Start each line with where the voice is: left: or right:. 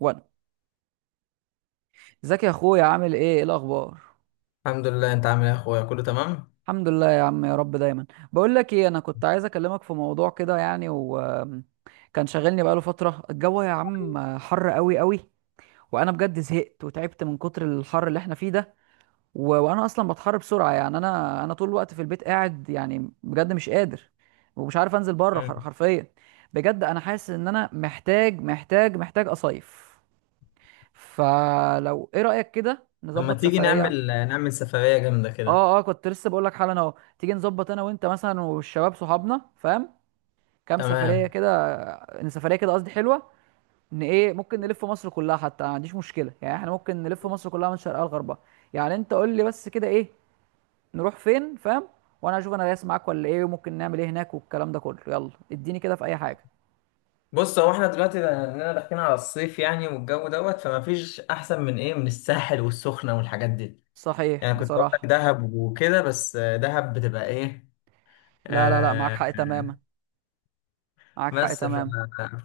right: وانا، ازيك يا اخويا؟ عامل ايه؟ ايه الاخبار؟
left: الحمد لله، انت عامل ايه يا اخويا؟ كله تمام.
right: الحمد لله يا عم، يا رب دايما. بقول لك ايه، انا كنت عايز اكلمك في موضوع كده يعني، وكان شاغلني بقاله فتره. الجو يا عم حر قوي قوي، وانا بجد زهقت وتعبت من كتر الحر اللي احنا فيه ده. وانا اصلا بتحر بسرعه يعني، انا طول الوقت في البيت قاعد، يعني بجد مش قادر ومش عارف انزل بره.
left: مم.
right: حرفيا بجد انا حاسس ان انا محتاج محتاج محتاج اصيف. فلو ايه رايك كده
left: لما
right: نظبط
left: تيجي
right: سفريه.
left: نعمل سفرية جامدة كده.
right: اه اه، كنت لسه بقول لك حالا اهو. تيجي نظبط انا وانت مثلا والشباب صحابنا، فاهم، كام سفريه
left: تمام.
right: كده. ان سفريه كده، قصدي حلوه، ان ايه ممكن نلف مصر كلها، حتى ما عنديش مشكله يعني. احنا ممكن نلف مصر كلها من شرقها لغربها. يعني انت قول لي بس كده ايه، نروح فين، فاهم، وانا اشوف انا دايس معاك ولا ايه، وممكن نعمل ايه هناك والكلام ده كله. يلا اديني كده في اي حاجه.
left: بص، هو احنا دلوقتي لاننا داخلين على الصيف يعني، والجو دوت، فما فيش احسن من ايه، من الساحل والسخنة والحاجات دي.
right: صحيح
left: يعني كنت اقول لك
right: بصراحه.
left: دهب وكده، بس دهب بتبقى ايه.
right: لا لا لا، معاك
left: آه.
right: حق تماما. معاك حق
left: بس
right: تماما.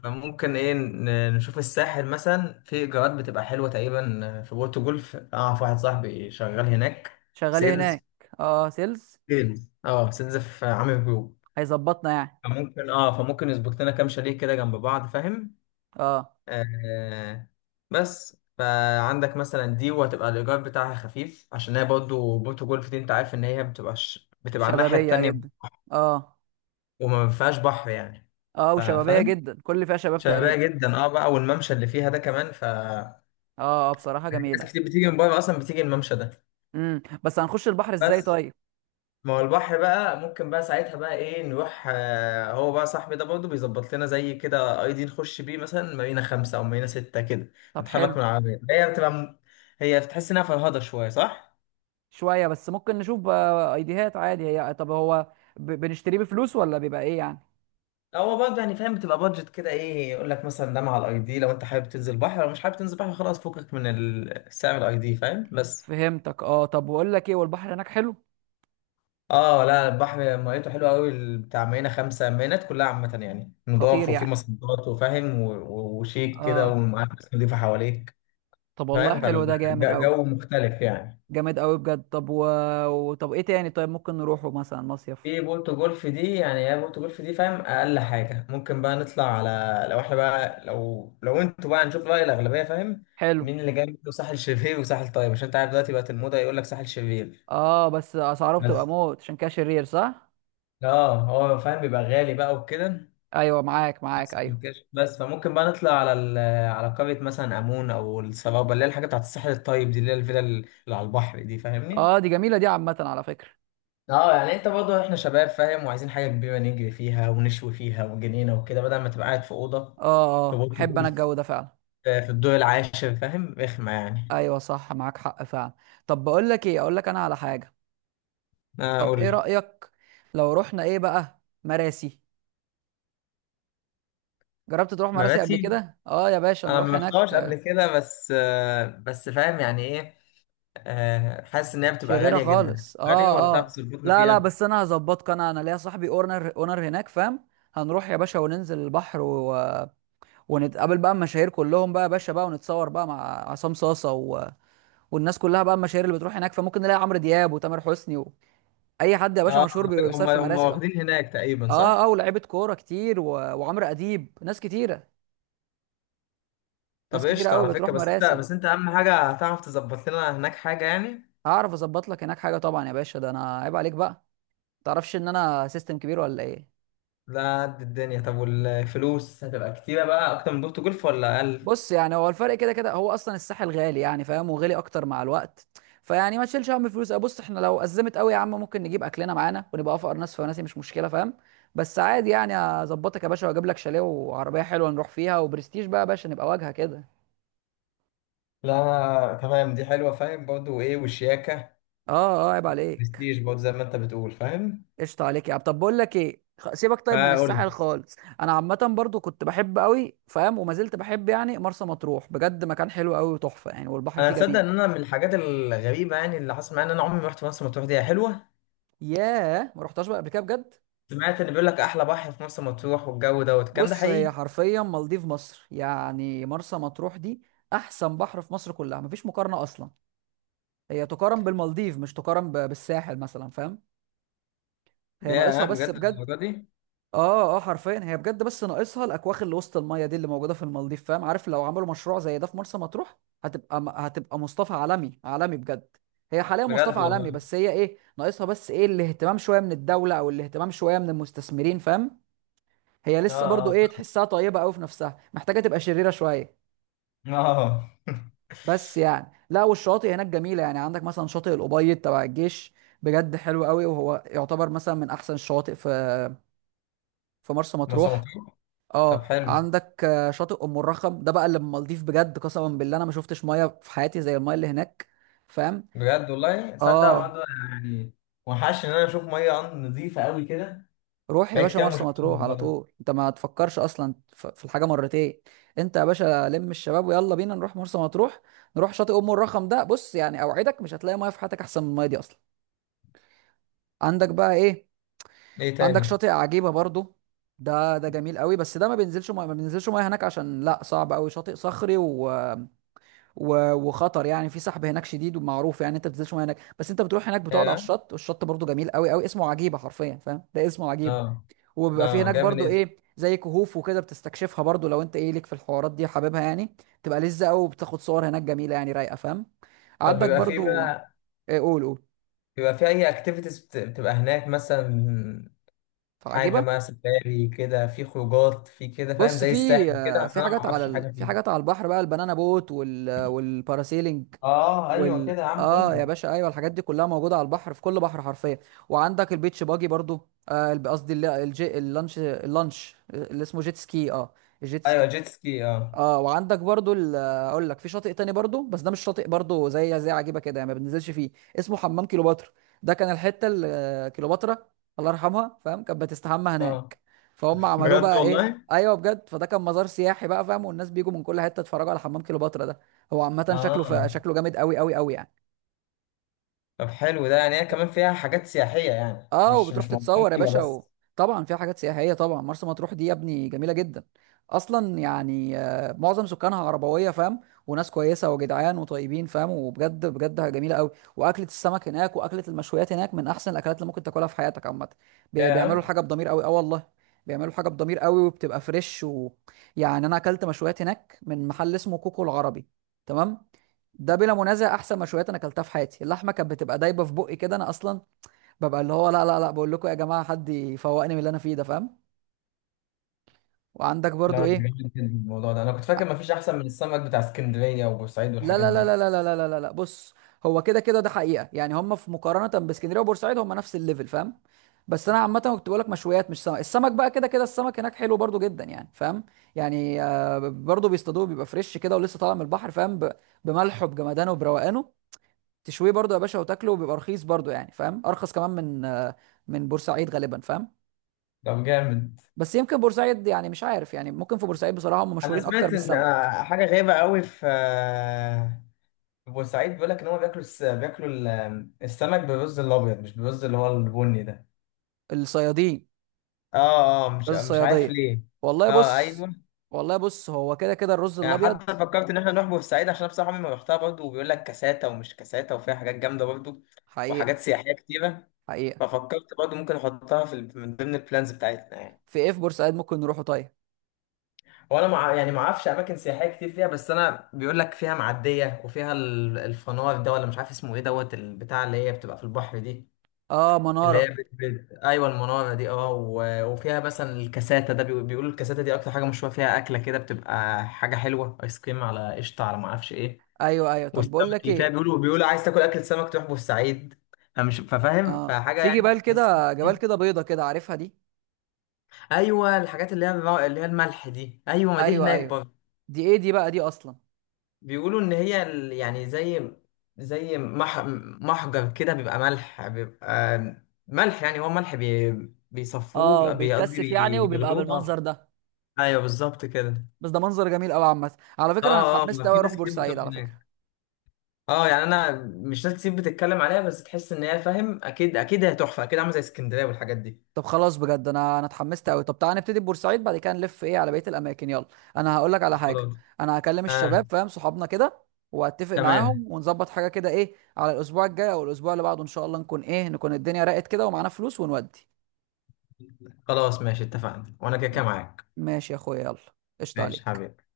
left: فممكن ايه نشوف الساحل مثلا، في ايجارات بتبقى حلوة تقريبا في بورتو جولف. اعرف واحد صاحبي شغال هناك.
right: شغال إيه هناك؟
left: سيلز.
right: اه، سيلز.
left: سيلز في عامل جروب.
right: هيظبطنا يعني.
left: فممكن يظبط لنا كام شاليه كده جنب بعض، فاهم؟
right: اه.
left: آه. بس فعندك مثلا دي، وهتبقى الايجار بتاعها خفيف، عشان هي برضه بورتو جولف دي، انت عارف ان هي بتبقى على الناحيه
right: شبابيه جدا.
left: التانيه.
right: اه
left: وما فيهاش بحر يعني.
right: اه، وشبابيه
left: فاهم؟
right: جدا، كل اللي فيها شباب تقريبا.
left: شبابيه جدا، اه بقى، والممشى اللي فيها ده كمان
right: اه اه، بصراحه جميله.
left: ناس كتير بتيجي من بره اصلا، بتيجي الممشى ده.
right: بس هنخش البحر ازاي
left: بس.
right: طيب؟
left: ما هو البحر بقى، ممكن بقى ساعتها بقى ايه نروح، هو بقى صاحبي ده برضه بيظبط لنا زي كده اي دي، نخش بيه مثلا مارينا خمسة او مارينا ستة كده.
right: طب
left: نتحرك
right: حلو.
left: من العربية، هي بتبقى هي بتحس انها فرهضة شوية، صح؟
right: شويه بس ممكن نشوف. ايديهات عادي هي. طب هو بنشتريه بفلوس ولا بيبقى ايه يعني؟
left: هو برضه يعني، فاهم، بتبقى بادجت كده، ايه، يقول لك مثلا ده مع الاي دي، لو انت حابب تنزل بحر، لو مش حابب تنزل بحر خلاص، فكك من سعر الاي دي، فاهم؟ بس.
right: فهمتك اه. طب بقول لك ايه، والبحر هناك حلو؟
left: اه لا، البحر ميته حلوه قوي، بتاع مارينا خمسة، مارينات كلها عامة يعني،
right: خطير
left: نضاف، وفي
right: يعني.
left: مصدات، وفاهم، وشيك كده،
right: اه.
left: ومعاك ناس نضيفة حواليك.
right: طب والله
left: فاهم،
right: حلو، ده جامد قوي.
left: فالجو مختلف يعني.
right: جامد قوي بجد. طب ايه تاني طيب؟ ممكن نروحه مثلا مصيف؟
left: في بولتو جولف دي يعني، هي بولتو جولف دي فاهم، اقل حاجه ممكن بقى نطلع على، لو احنا بقى، لو انتوا بقى، هنشوف راي الاغلبيه، فاهم؟
right: حلو.
left: مين اللي جاي منه، ساحل شرير وساحل طيب، عشان انت عارف دلوقتي بقت الموضه يقول لك ساحل شرير.
right: اه، بس اسعاره بتبقى
left: بس.
right: موت، عشان كده شرير صح.
left: اه، هو فاهم بيبقى غالي بقى وكده.
right: ايوه معاك معاك
left: بس
right: ايوه.
left: ممكنش- بس فممكن بقى نطلع على على قريه مثلا، امون او السرابه، اللي هي الحاجه بتاعت الساحل الطيب دي، اللي هي الفيلا اللي على البحر دي، فاهمني؟
right: اه دي جميله، دي عامه على فكره.
left: اه، يعني انت برضه، احنا شباب، فاهم، وعايزين حاجه كبيره نجري فيها ونشوي فيها، وجنينه وكده، بدل ما تبقى قاعد في اوضه.
right: اه
left: في
right: اه،
left: برج
right: احب انا
left: جولف.
right: الجو ده فعلا.
left: في الدور العاشر، فاهم، رخمه يعني.
right: ايوه صح، معاك حق فعلا. طب بقول لك ايه، اقول لك انا على حاجه.
left: انا
right: طب
left: اقول
right: ايه
left: لك.
right: رايك لو رحنا ايه بقى، مراسي؟ جربت تروح مراسي قبل
left: مراسي.
right: كده؟ اه يا باشا
left: انا
right: نروح
left: ما رحتهاش قبل
right: هناك.
left: كده، بس فاهم يعني، ايه. حاسس ان هي بتبقى
right: شريره
left: غاليه جدا
right: خالص
left: غاليه، ولا
right: اه
left: تعرف
right: اه.
left: تظبطنا
right: لا لا،
left: فيها؟
right: بس انا هظبطك، انا انا ليا صاحبي اونر اونر هناك، فاهم. هنروح يا باشا وننزل البحر. ونتقابل بقى المشاهير كلهم بقى يا باشا بقى، ونتصور بقى مع عصام صاصه. والناس كلها بقى، المشاهير اللي بتروح هناك، فممكن نلاقي عمرو دياب وتامر حسني. اي حد يا
left: اه،
right: باشا مشهور
left: على فكرة هم
right: بيصيف في
left: هم
right: مراسي.
left: واخدين هناك تقريبا،
right: اه اه،
left: صح؟
right: ولاعيبه كوره كتير. وعمرو اديب، ناس كتيره. ناس
left: طب
right: كتيره
left: قشطه
right: قوي
left: على فكره،
right: بتروح
left: بس انت
right: مراسي.
left: بس انت اهم حاجه، هتعرف تظبط لنا هناك حاجه يعني.
right: هعرف اظبط لك هناك حاجه طبعا يا باشا، ده انا عيب عليك بقى. تعرفش ان انا سيستم كبير ولا ايه؟
left: لا، قد الدنيا. طب والفلوس هتبقى كتيرة بقى، أكتر من بورتو جولف ولا أقل؟
right: بص يعني، هو الفرق كده كده، هو اصلا الساحل غالي يعني فاهم، وغالي اكتر مع الوقت. فيعني ما تشيلش هم الفلوس. بص، احنا لو ازمت قوي يا عم، ممكن نجيب اكلنا معانا ونبقى افقر ناس، فناسي مش مشكله، فاهم. بس عادي يعني، اظبطك يا باشا، واجيب لك شاليه وعربيه حلوه نروح فيها، وبرستيج بقى يا باشا، نبقى واجهه كده.
left: لا، أنا تمام، دي حلوة فاهم، برضه إيه والشياكة.
right: اه اه، عيب عليك.
left: برستيج برضه، زي ما أنت بتقول، فاهم؟
right: قشطة عليك يا عم. طب بقول لك ايه، سيبك طيب من
left: فقول
right: الساحل
left: لي.
right: خالص. انا عامة برضو كنت بحب قوي، فاهم، وما زلت بحب يعني، مرسى مطروح بجد مكان حلو قوي وتحفة يعني، والبحر
left: أنا
right: فيه
left: تصدق
right: جميل.
left: إن أنا، من الحاجات الغريبة يعني اللي حصل معايا، إن أنا عمري ما رحت مرسى مطروح. دي هي حلوة؟
right: ياه، ما رحتهاش بقى قبل كده بجد؟
left: سمعت إن بيقول لك أحلى بحر في مرسى مطروح، والجو دوت، الكلام ده
right: بص، هي
left: حقيقي؟
right: حرفيا مالديف مصر يعني، مرسى مطروح دي. احسن بحر في مصر كلها، مفيش مقارنة اصلا. هي تقارن بالمالديف، مش تقارن بالساحل مثلا، فاهم. هي
left: يا
right: ناقصها بس
left: بجد،
right: بجد.
left: الدرجة دي؟
right: اه اه، حرفيا هي بجد، بس ناقصها الاكواخ اللي وسط الميه دي، اللي موجوده في المالديف، فاهم. عارف لو عملوا مشروع زي ده في مرسى مطروح، هتبقى مصطفى عالمي عالمي بجد. هي حاليا مصطفى
left: بجد
right: عالمي،
left: والله.
right: بس هي ايه ناقصها، بس ايه الاهتمام شويه من الدوله او الاهتمام شويه من المستثمرين، فاهم. هي
left: آه،
right: لسه برضو
left: آه.
right: ايه، تحسها طيبه قوي في نفسها، محتاجه تبقى شريره شويه.
left: آه.
right: بس يعني لا، والشواطئ هناك جميله يعني. عندك مثلا شاطئ الابيض تبع الجيش، بجد حلو قوي، وهو يعتبر مثلا من احسن الشواطئ في في مرسى
left: مرسى
right: مطروح.
left: مطروح. طب
right: اه،
left: حلو.
right: عندك شاطئ ام الرخم ده بقى، اللي المالديف بجد. قسما بالله انا ما شفتش ميه في حياتي زي الميه اللي هناك، فاهم.
left: بجد والله، تصدق
right: اه.
left: برضه. يعني، وحش ان انا اشوف ميه عند، نظيفه قوي كده.
right: روح يا
left: بقى
right: باشا
left: كتير أوي ما
right: مرسى
left: شفتش
right: مطروح
left: الموضوع
right: على
left: ده.
right: طول، انت ما تفكرش اصلا في الحاجه مرتين. انت يا باشا لم الشباب ويلا بينا نروح مرسى مطروح. نروح شاطئ ام الرخم ده، بص يعني اوعدك مش هتلاقي ميه في حياتك احسن من الميه دي اصلا. عندك بقى ايه؟
left: ايه
right: عندك
left: تاني؟
right: شاطئ عجيبه برضو. ده ده جميل قوي، بس ده ما بينزلش ميه، ما بينزلش ميه هناك، عشان لا صعب قوي، شاطئ صخري وخطر يعني. في سحب هناك شديد ومعروف يعني، انت ما بتنزلش ميه هناك. بس انت بتروح هناك بتقعد على
left: اه،
right: الشط، والشط برضو جميل قوي قوي. اسمه عجيبه حرفيا، فاهم، ده اسمه عجيب.
left: اه.
right: وبيبقى في
left: اه،
right: هناك
left: جامد
right: برضو
left: ايه.
right: ايه زي كهوف وكده، بتستكشفها برضو لو انت ايه ليك في الحوارات دي حاببها يعني. تبقى لذة قوي، وبتاخد صور هناك جميله يعني رايقه، فاهم.
left: طب
right: عندك
left: بيبقى في
right: برضو
left: بقى،
right: ايه، قول قول.
left: بيبقى في اي اكتيفيتيز بتبقى هناك مثلا؟ حاجه
right: فعجيبه.
left: بقى، سفاري كده، في خروجات في كده، فاهم،
right: بص
left: زي
right: في.
left: الساحل كده، اصل انا ما اعرفش حاجه
right: في
left: فيه.
right: حاجات على البحر بقى، البنانا بوت والباراسيلينج
left: اه ايوه
right: وال
left: كده يا عم، قول
right: اه يا
left: لي.
right: باشا ايوه، الحاجات دي كلها موجوده على البحر، في كل بحر حرفيا. وعندك البيتش باجي برضو. قصدي اللانش، اللانش اللي اسمه جيت سكي اه، الجيت
left: ايوه،
right: سكي.
left: جيت سكي اه.
right: اه، وعندك برضو اقول لك في شاطئ تاني برضو، بس ده مش شاطئ برضو زي زي عجيبه كده يعني، ما بننزلش فيه. اسمه حمام كيلوباترا. ده كان الحته اللي كيلوباترا، الله يرحمها، فاهم، كانت بتستحمى
left: اه،
right: هناك. فهم عملوه
left: بجد
right: بقى ايه،
left: والله.
right: ايوه بجد. فده كان مزار سياحي بقى، فاهم، والناس بيجوا من كل حته يتفرجوا على حمام كيلوباترا ده. هو عامه شكله
left: اه،
right: شكله جامد قوي قوي قوي يعني.
left: طب حلو ده يعني، هي
right: بت...
left: كمان فيها حاجات سياحيه يعني،
right: اه،
left: مش
right: وبتروح
left: مش
right: تتصور يا
left: موضوعية
right: باشا
left: بس.
right: و... طبعا فيها حاجات سياحيه، طبعا مرسى مطروح دي يا ابني جميله جدا اصلا يعني. معظم سكانها عربويه، فاهم، وناس كويسه وجدعان وطيبين، فاهم، وبجد بجد جميله قوي. واكله السمك هناك واكله المشويات هناك من احسن الاكلات اللي ممكن تاكلها في حياتك عامه. بيعملوا
left: ياه.
right: الحاجه بضمير قوي اه والله. بيعملوا حاجه بضمير قوي، وبتبقى فريش. يعني انا اكلت مشويات هناك من محل اسمه كوكو العربي، تمام، ده بلا منازع احسن مشويات انا اكلتها في حياتي. اللحمه كانت بتبقى دايبه في بقي كده. انا اصلا ببقى اللي هو لا لا لا، بقول لكم يا جماعه حد يفوقني من اللي انا فيه ده، فاهم. وعندك برضو
left: لا،
right: ايه.
left: جامد جدا. عن الموضوع ده، انا كنت فاكر مفيش احسن من السمك بتاع اسكندريه وبورسعيد
right: لا
left: والحاجات
right: لا لا
left: دي.
right: لا لا لا لا لا لا لا. بص، هو كده كده ده حقيقه يعني، هم في مقارنه باسكندريه وبورسعيد هم نفس الليفل، فاهم. بس انا عامه كنت بقول لك مشويات مش سمك. السمك بقى كده كده، السمك هناك حلو برضو جدا يعني، فاهم. يعني برضو بيصطادوه، بيبقى فريش كده ولسه طالع من البحر، فاهم. بملحه بجمدانه وبروقانه، تشويه برضو يا باشا وتاكله، وبيبقى رخيص برضو يعني، فاهم، ارخص كمان من من بورسعيد غالبا، فاهم.
left: طب جامد.
right: بس يمكن بورسعيد يعني، مش عارف يعني، ممكن في بورسعيد بصراحه هم
left: انا
right: مشهورين اكتر
left: سمعت ان
right: بالسمك.
left: حاجه غريبه قوي في في بورسعيد بيقول لك ان هم بياكلوا السمك بالرز الابيض، مش بالرز اللي هو البني ده.
right: الصيادين.
left: اه اه، مش
right: رز
left: مش عارف
right: الصياديه.
left: ليه.
right: والله
left: اه،
right: بص.
left: ايوه.
right: والله بص، هو كده كده الرز
left: يعني
right: الابيض.
left: حتى فكرت ان احنا نروح بورسعيد، عشان أنا بصراحه عمري ما رحتها برضه، وبيقول لك كاساتا ومش كاساتا، وفيها حاجات جامده برضه. وحاجات
right: حقيقه.
left: سياحيه كتيره.
right: حقيقه.
left: ففكرت برضه ممكن احطها في من ضمن البلانز بتاعتنا يعني.
right: في ايه في بورسعيد ممكن نروحه طيب؟
left: هو انا يعني ما اعرفش اماكن سياحيه كتير فيها، بس انا بيقول لك فيها معديه، وفيها الفنار ده، ولا مش عارف اسمه ايه، دوت البتاع اللي هي بتبقى في البحر دي.
right: اه،
left: اللي هي
right: مناره.
left: ايوه، المناره دي اه وفيها مثلا الكاساته ده بيقولوا الكاساته دي اكتر حاجه مشهوره فيها، اكله كده بتبقى حاجه حلوه، ايس كريم على قشطه على ما اعرفش ايه.
right: ايوه ايوه، طب
left: والسمك
right: بقول لك
left: اللي فيها
right: ايه.
left: بيقولوا، عايز تاكل اكل سمك تروح بورسعيد. فمش ففاهم،
right: اه،
left: فحاجه
right: في
left: يعني
right: جبال
left: تحس.
right: كده، جبال كده بيضه كده، عارفها دي؟
left: ايوه، الحاجات اللي هي الملح دي، ايوه، ما دي
right: ايوه
left: هناك
right: ايوه.
left: برضه.
right: دي ايه دي بقى دي اصلا؟
left: بيقولوا ان هي يعني، زي محجر كده، بيبقى ملح، بيبقى ملح يعني، هو ملح بيصفوه،
right: اه،
left: بيبقى
right: بيتكثف يعني وبيبقى
left: بيغلوه،
right: بالمنظر
left: اه.
right: ده.
left: ايوه، بالظبط كده.
right: بس ده منظر جميل قوي عامه. على فكره انا
left: اه اه،
right: اتحمست
left: ما
right: قوي
left: في
right: اروح
left: ناس كتير
right: بورسعيد
left: بتروح
right: على
left: هناك.
right: فكره.
left: اه، يعني انا مش ناس كتير بتتكلم عليها، بس تحس ان هي فاهم، اكيد اكيد هي تحفه، اكيد عامله زي اسكندريه والحاجات دي.
right: طب خلاص بجد انا انا اتحمست قوي. طب تعالى نبتدي ببورسعيد، بعد كده نلف ايه على بقيه الاماكن، يلا. انا هقول لك على حاجه.
left: خلاص،
right: انا هكلم
left: اه،
right: الشباب، فاهم، صحابنا كده، واتفق
left: تمام.
right: معاهم ونظبط حاجه كده ايه على الاسبوع الجاي او الاسبوع اللي بعده، ان شاء الله نكون ايه، نكون الدنيا راقت كده ومعانا فلوس، ونودي.
left: خلاص ماشي، اتفقنا، وانا كده كده معاك.
right: ماشي يا اخويا يلا، قشطه
left: ماشي
right: عليك.
left: حبيبي.